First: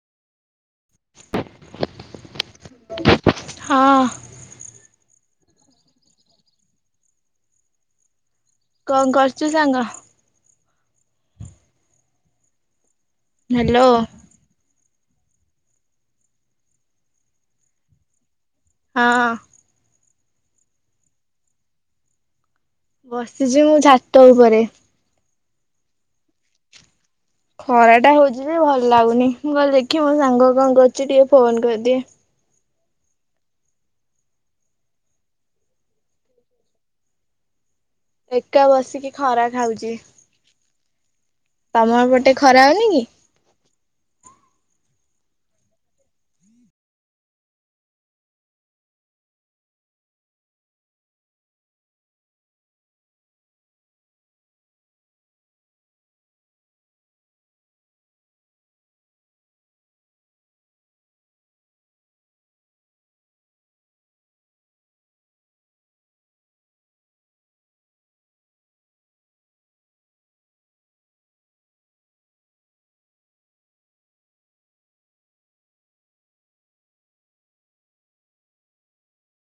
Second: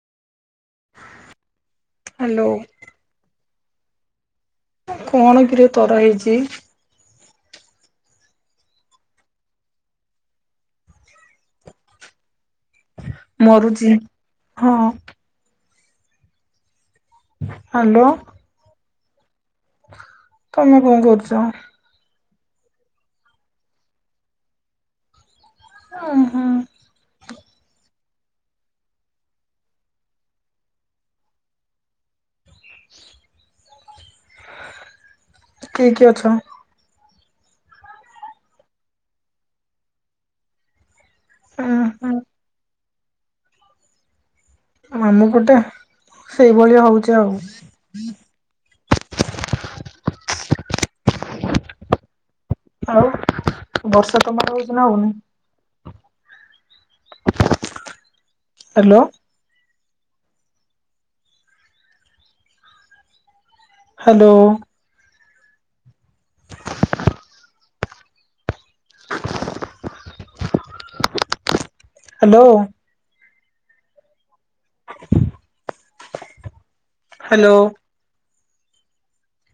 Hello. ହଁ। କଣ କିରେ ତୋର ହେଇଚି? କଣ କରଚୁ ସାଙ୍ଗ? ହ୍ୟାଲୋ। ମରୁଚି ହଁ। ହାଲୋ। ହଁ। ତମେ କଣ କରୁଚ? ବସିଛି ମୁଁ ଛାତ ଉପରେ। ଓ ହଁ। ଖରାଟା ହୋଉଚି ଯେ ଭଲ ଲାଗୁନି ମୁଁ କହଲି ଦେଖିଆ ମୋ ସାଙ୍ଗ କଣ କରୁଚି ଟିକେ ଫୋନ କରିଦିଏ। କିଏ କିଏ ଅଛ? ଏକା ବସିକି ଖରା ଖାଉଚି। ଉଁ ତମ ହୁଁ ଏପଟେ ଖରା ହୋଉନି କି? ଆମ ପଟେ ସେଇଭଳିଆ ହୋଉଚି ଆଉ। ଆଉ ବର୍ଷା ତମର ହୋଉଚି ନା ହୋଉନି ହାଲୋ। ହାଲୋ। ହାଲୋ। ହାଲୋ।